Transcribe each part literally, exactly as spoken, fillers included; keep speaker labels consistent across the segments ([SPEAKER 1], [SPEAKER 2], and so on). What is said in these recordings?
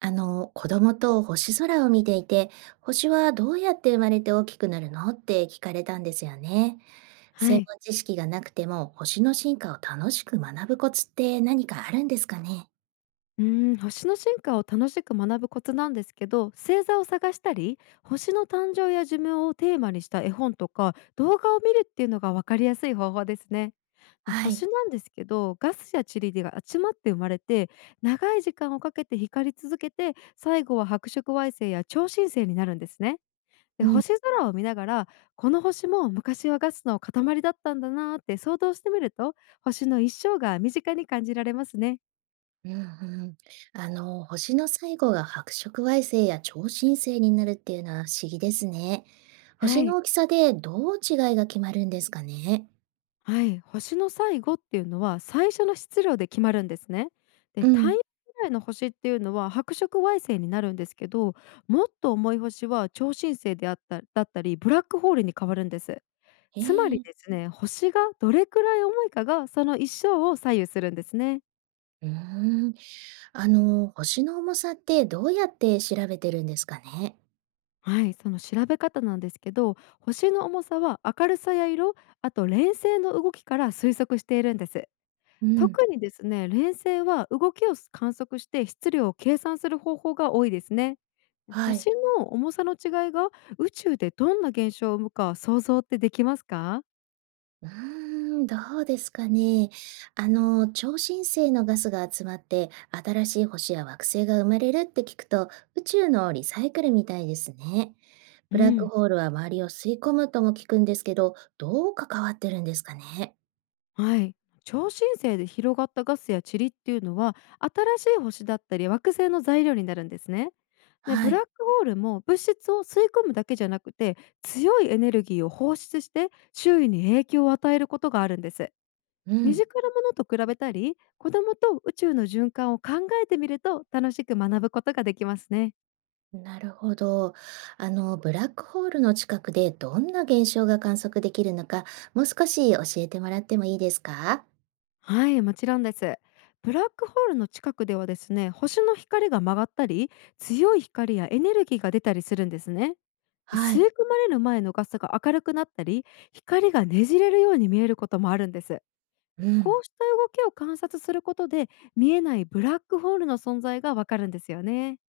[SPEAKER 1] あの、子供と星空を見ていて、星はどうやって生まれて大きくなるのって聞かれたんですよね。
[SPEAKER 2] は
[SPEAKER 1] 専
[SPEAKER 2] い。
[SPEAKER 1] 門知識がなくても星の進化を楽しく学ぶコツって何かあるんですかね。
[SPEAKER 2] うーん、星の進化を楽しく学ぶコツなんですけど、星座を探したり、星の誕生や寿命をテーマにした絵本とか動画を見るっていうのが分かりやすい方法ですね。で
[SPEAKER 1] はい。
[SPEAKER 2] 星なんですけど、ガスや塵が集まって生まれて、長い時間をかけて光り続けて、最後は白色矮星や超新星になるんですね。で
[SPEAKER 1] うん。
[SPEAKER 2] 星空を見ながらこの星も昔はガスの塊だったんだなーって想像してみると星の一生が身近に感じられますね。
[SPEAKER 1] うんうん、あの星の最後が白色矮星や超新星になるっていうのは不思議ですね。
[SPEAKER 2] は
[SPEAKER 1] 星の
[SPEAKER 2] い
[SPEAKER 1] 大きさでどう違いが決まるんですかね。
[SPEAKER 2] はい、星の最後っていうのは最初の質量で決まるんですね。で
[SPEAKER 1] う
[SPEAKER 2] 太
[SPEAKER 1] ん。
[SPEAKER 2] 陽ぐらいの星っていうのは白色矮星になるんですけど、もっと重い星は超新星であっただったりブラックホールに変わるんです。
[SPEAKER 1] え
[SPEAKER 2] つまり
[SPEAKER 1] え。
[SPEAKER 2] ですね、星がどれくらい重いかがその一生を左右するんですね。
[SPEAKER 1] うーん。あの、星の重さってどうやって調べてるんですかね。
[SPEAKER 2] はい、その調べ方なんですけど、星の重さは明るさや色、あと連星の動きから推測しているんです。
[SPEAKER 1] うん。
[SPEAKER 2] 特にですね、連星は動きを観測して質量を計算する方法が多いですね。
[SPEAKER 1] はい。
[SPEAKER 2] 星の重さの違いが宇宙でどんな現象を生むか想像ってできますか？
[SPEAKER 1] うーん、どうですかね。あの、超新星のガスが集まって新しい星や惑星が生まれるって聞くと宇宙のリサイクルみたいですね。
[SPEAKER 2] う
[SPEAKER 1] ブラック
[SPEAKER 2] ん、
[SPEAKER 1] ホールは周りを吸い込むとも聞くんですけど、どう関わってるんですかね。
[SPEAKER 2] はい。超新星で広がったガスや塵っていうのは新しい星だったり惑星の材料になるんですね。で
[SPEAKER 1] は
[SPEAKER 2] ブラ
[SPEAKER 1] い。
[SPEAKER 2] ックホールも物質を吸い込むだけじゃなくて、強いエネルギーを放出して周囲に影響を与えることがあるんです。
[SPEAKER 1] う
[SPEAKER 2] 身
[SPEAKER 1] ん。
[SPEAKER 2] 近なものと比べたり、子供と宇宙の循環を考えてみると楽しく学ぶことができますね。
[SPEAKER 1] なるほど。あの、ブラックホールの近くでどんな現象が観測できるのか、もう少し教えてもらってもいいですか。
[SPEAKER 2] はい、もちろんです。ブラックホールの近くではですね、星の光が曲がったり、強い光やエネルギーが出たりするんですね。
[SPEAKER 1] は
[SPEAKER 2] 吸い
[SPEAKER 1] い。
[SPEAKER 2] 込まれる前のガスが明るくなったり、光がねじれるように見えることもあるんです。
[SPEAKER 1] うん。
[SPEAKER 2] こうした動きを観察することで、見えないブラックホールの存在がわかるんですよね。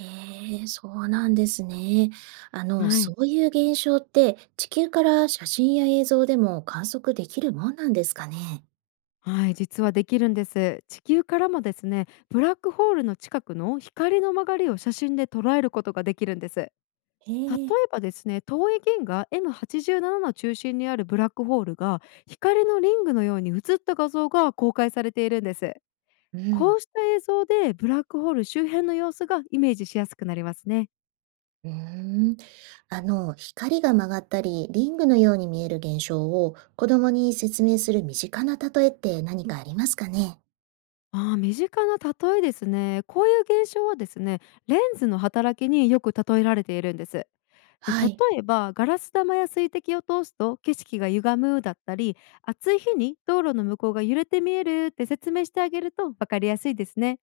[SPEAKER 1] へえ、そうなんですね。あの、
[SPEAKER 2] はい
[SPEAKER 1] そういう現象って地球から写真や映像でも観測できるもんなんですかね。
[SPEAKER 2] はい、実はできるんです。地球からもですね、ブラックホールの近くの光の曲がりを写真で捉えることができるんです。例
[SPEAKER 1] へえ。
[SPEAKER 2] えばですね、遠い銀河 エムはちじゅうなな の中心にあるブラックホールが光のリングのように映った画像が公開されているんです。
[SPEAKER 1] う
[SPEAKER 2] こ
[SPEAKER 1] ん。
[SPEAKER 2] うした映像でブラックホール周辺の様子がイメージしやすくなりますね。
[SPEAKER 1] うーん。あの、光が曲がったり、リングのように見える現象を子供に説明する身近な例えって何かありますかね。
[SPEAKER 2] ああ、身近な例えですね。こういう現象はですね、レンズの働きによく例えられているんです。で
[SPEAKER 1] はい。
[SPEAKER 2] 例えばガラス玉や水滴を通すと景色が歪むだったり、暑い日に道路の向こうが揺れて見えるって説明してあげると分かりやすいですね。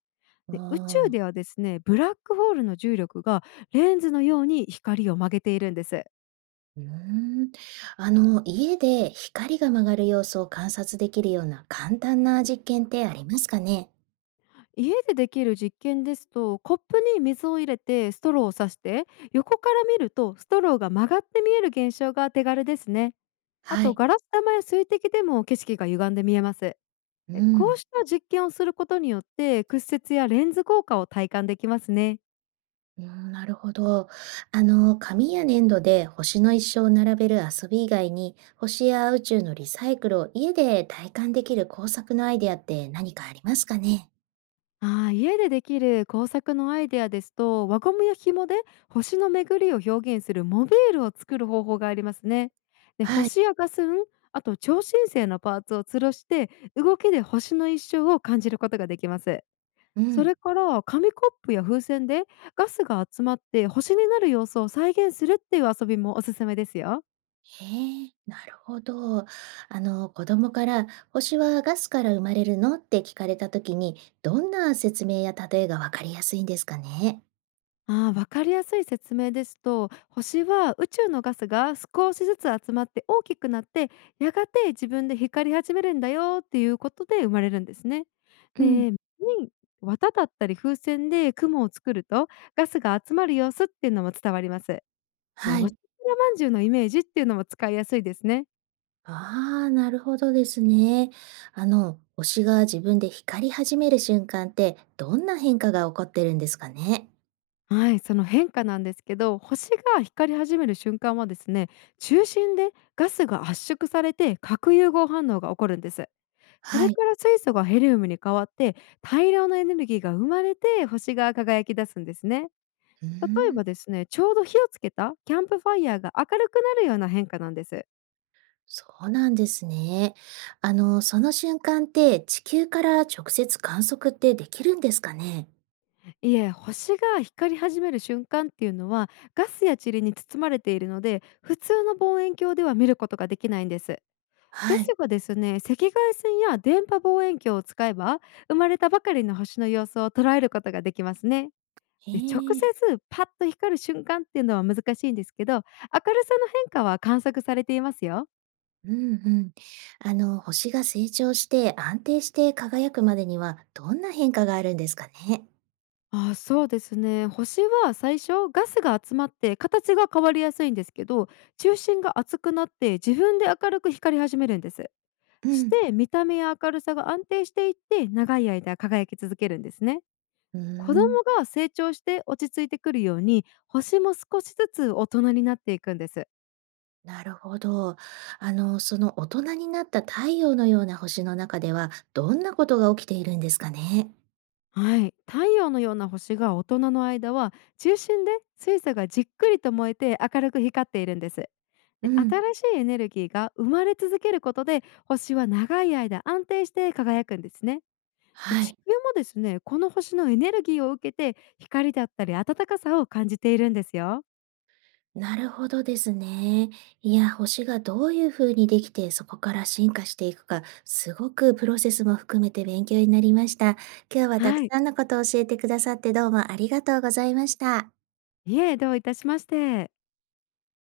[SPEAKER 2] で宇
[SPEAKER 1] あ
[SPEAKER 2] 宙
[SPEAKER 1] あ、
[SPEAKER 2] ではですねブラックホールの重力がレンズのように光を曲げているんです。
[SPEAKER 1] うーん。あの、家で光が曲がる様子を観察できるような簡単な実験ってありますかね。
[SPEAKER 2] 家でできる実験ですと、コップに水を入れてストローを刺して横から見るとストローが曲がって見える現象が手軽ですね。あ
[SPEAKER 1] は
[SPEAKER 2] と
[SPEAKER 1] い。
[SPEAKER 2] ガラス玉や水滴でも景色が歪んで見えます。
[SPEAKER 1] う
[SPEAKER 2] え、こう
[SPEAKER 1] ん。
[SPEAKER 2] した実験をすることによって屈折やレンズ効果を体感できますね。
[SPEAKER 1] うん、なるほど。あの、紙や粘土で星の一生を並べる遊び以外に、星や宇宙のリサイクルを家で体感できる工作のアイデアって何かありますかね。
[SPEAKER 2] ああ、家でできる工作のアイデアですと、輪ゴムや紐で星の巡りを表現するモビールを作る方法がありますね。で
[SPEAKER 1] はい。
[SPEAKER 2] 星やガスン、あと超新星のパーツを吊るして動きで星の一生を感じることができます。
[SPEAKER 1] う
[SPEAKER 2] そ
[SPEAKER 1] ん。
[SPEAKER 2] れから紙コップや風船でガスが集まって星になる様子を再現するっていう遊びもおすすめですよ。
[SPEAKER 1] へえ、なるほど。あの、子供から、星はガスから生まれるのって聞かれたときに、どんな説明や例えがわかりやすいんですかね。
[SPEAKER 2] ああ、分かりやすい説明ですと、星は宇宙のガスが少しずつ集まって大きくなって、やがて自分で光り始めるんだよっていうことで生まれるんですね。
[SPEAKER 1] うん、
[SPEAKER 2] で、に綿だったり風船で雲を作るとガスが集まる様子っていうのも伝わります。
[SPEAKER 1] は
[SPEAKER 2] 星
[SPEAKER 1] い。
[SPEAKER 2] 空まんじゅうのイメージっていうのも使いやすいですね。
[SPEAKER 1] ああ、なるほどですね。あの、星が自分で光り始める瞬間って、どんな変化が起こってるんですかね。
[SPEAKER 2] はい、その変化なんですけど、星が光り始める瞬間はですね、中心でガスが圧縮されて核融合反応が起こるんです。そ
[SPEAKER 1] は
[SPEAKER 2] れ
[SPEAKER 1] い。
[SPEAKER 2] から水素がヘリウムに変わって大量のエネルギーが生まれて星が輝き出すんですね。
[SPEAKER 1] うー
[SPEAKER 2] 例え
[SPEAKER 1] ん、
[SPEAKER 2] ばですねちょうど火をつけたキャンプファイヤーが明るくなるような変化なんです。
[SPEAKER 1] そうなんですね。あの、その瞬間って、地球から直接観測ってできるんですかね。
[SPEAKER 2] いえ、星が光り始める瞬間っていうのはガスや塵に包まれているので普通の望遠鏡では見ることができないんです。で
[SPEAKER 1] は
[SPEAKER 2] す
[SPEAKER 1] い。
[SPEAKER 2] がですね、赤外線や電波望遠鏡を使えば生まれたばかりの星の様子を捉えることができますね。
[SPEAKER 1] へ
[SPEAKER 2] で、直接
[SPEAKER 1] え。
[SPEAKER 2] パッと光る瞬間っていうのは難しいんですけど、明るさの変化は観測されていますよ。
[SPEAKER 1] うんうん。あの、星が成長して安定して輝くまでにはどんな変化があるんですかね。
[SPEAKER 2] あ、そうですね、星は最初ガスが集まって形が変わりやすいんですけど、中心が熱くなって自分で明るく光り始めるんです。
[SPEAKER 1] う
[SPEAKER 2] そし
[SPEAKER 1] ん、
[SPEAKER 2] て見た目や明るさが安定していって長い間輝き続けるんですね。
[SPEAKER 1] うー
[SPEAKER 2] 子供
[SPEAKER 1] ん、
[SPEAKER 2] が成長して落ち着いてくるように星も少しずつ大人になっていくんです。
[SPEAKER 1] なるほど。あの、その大人になった太陽のような星の中ではどんなことが起きているんですかね。
[SPEAKER 2] はい、太陽のような星が大人の間は中心で水素がじっくりと燃えて明るく光っているんです。で
[SPEAKER 1] うん、
[SPEAKER 2] 新しいエネルギーが生まれ続けることで星は長い間安定して輝くんですね。で
[SPEAKER 1] は
[SPEAKER 2] 地球
[SPEAKER 1] い。
[SPEAKER 2] もですねこの星のエネルギーを受けて光だったり暖かさを感じているんですよ。
[SPEAKER 1] なるほどですね。いや、星がどういうふうにできてそこから進化していくか、すごくプロセスも含めて勉強になりました。今日はたく
[SPEAKER 2] はい、
[SPEAKER 1] さんのことを教えてくださってどうもありがとうございました。
[SPEAKER 2] いえ、どういたしまして。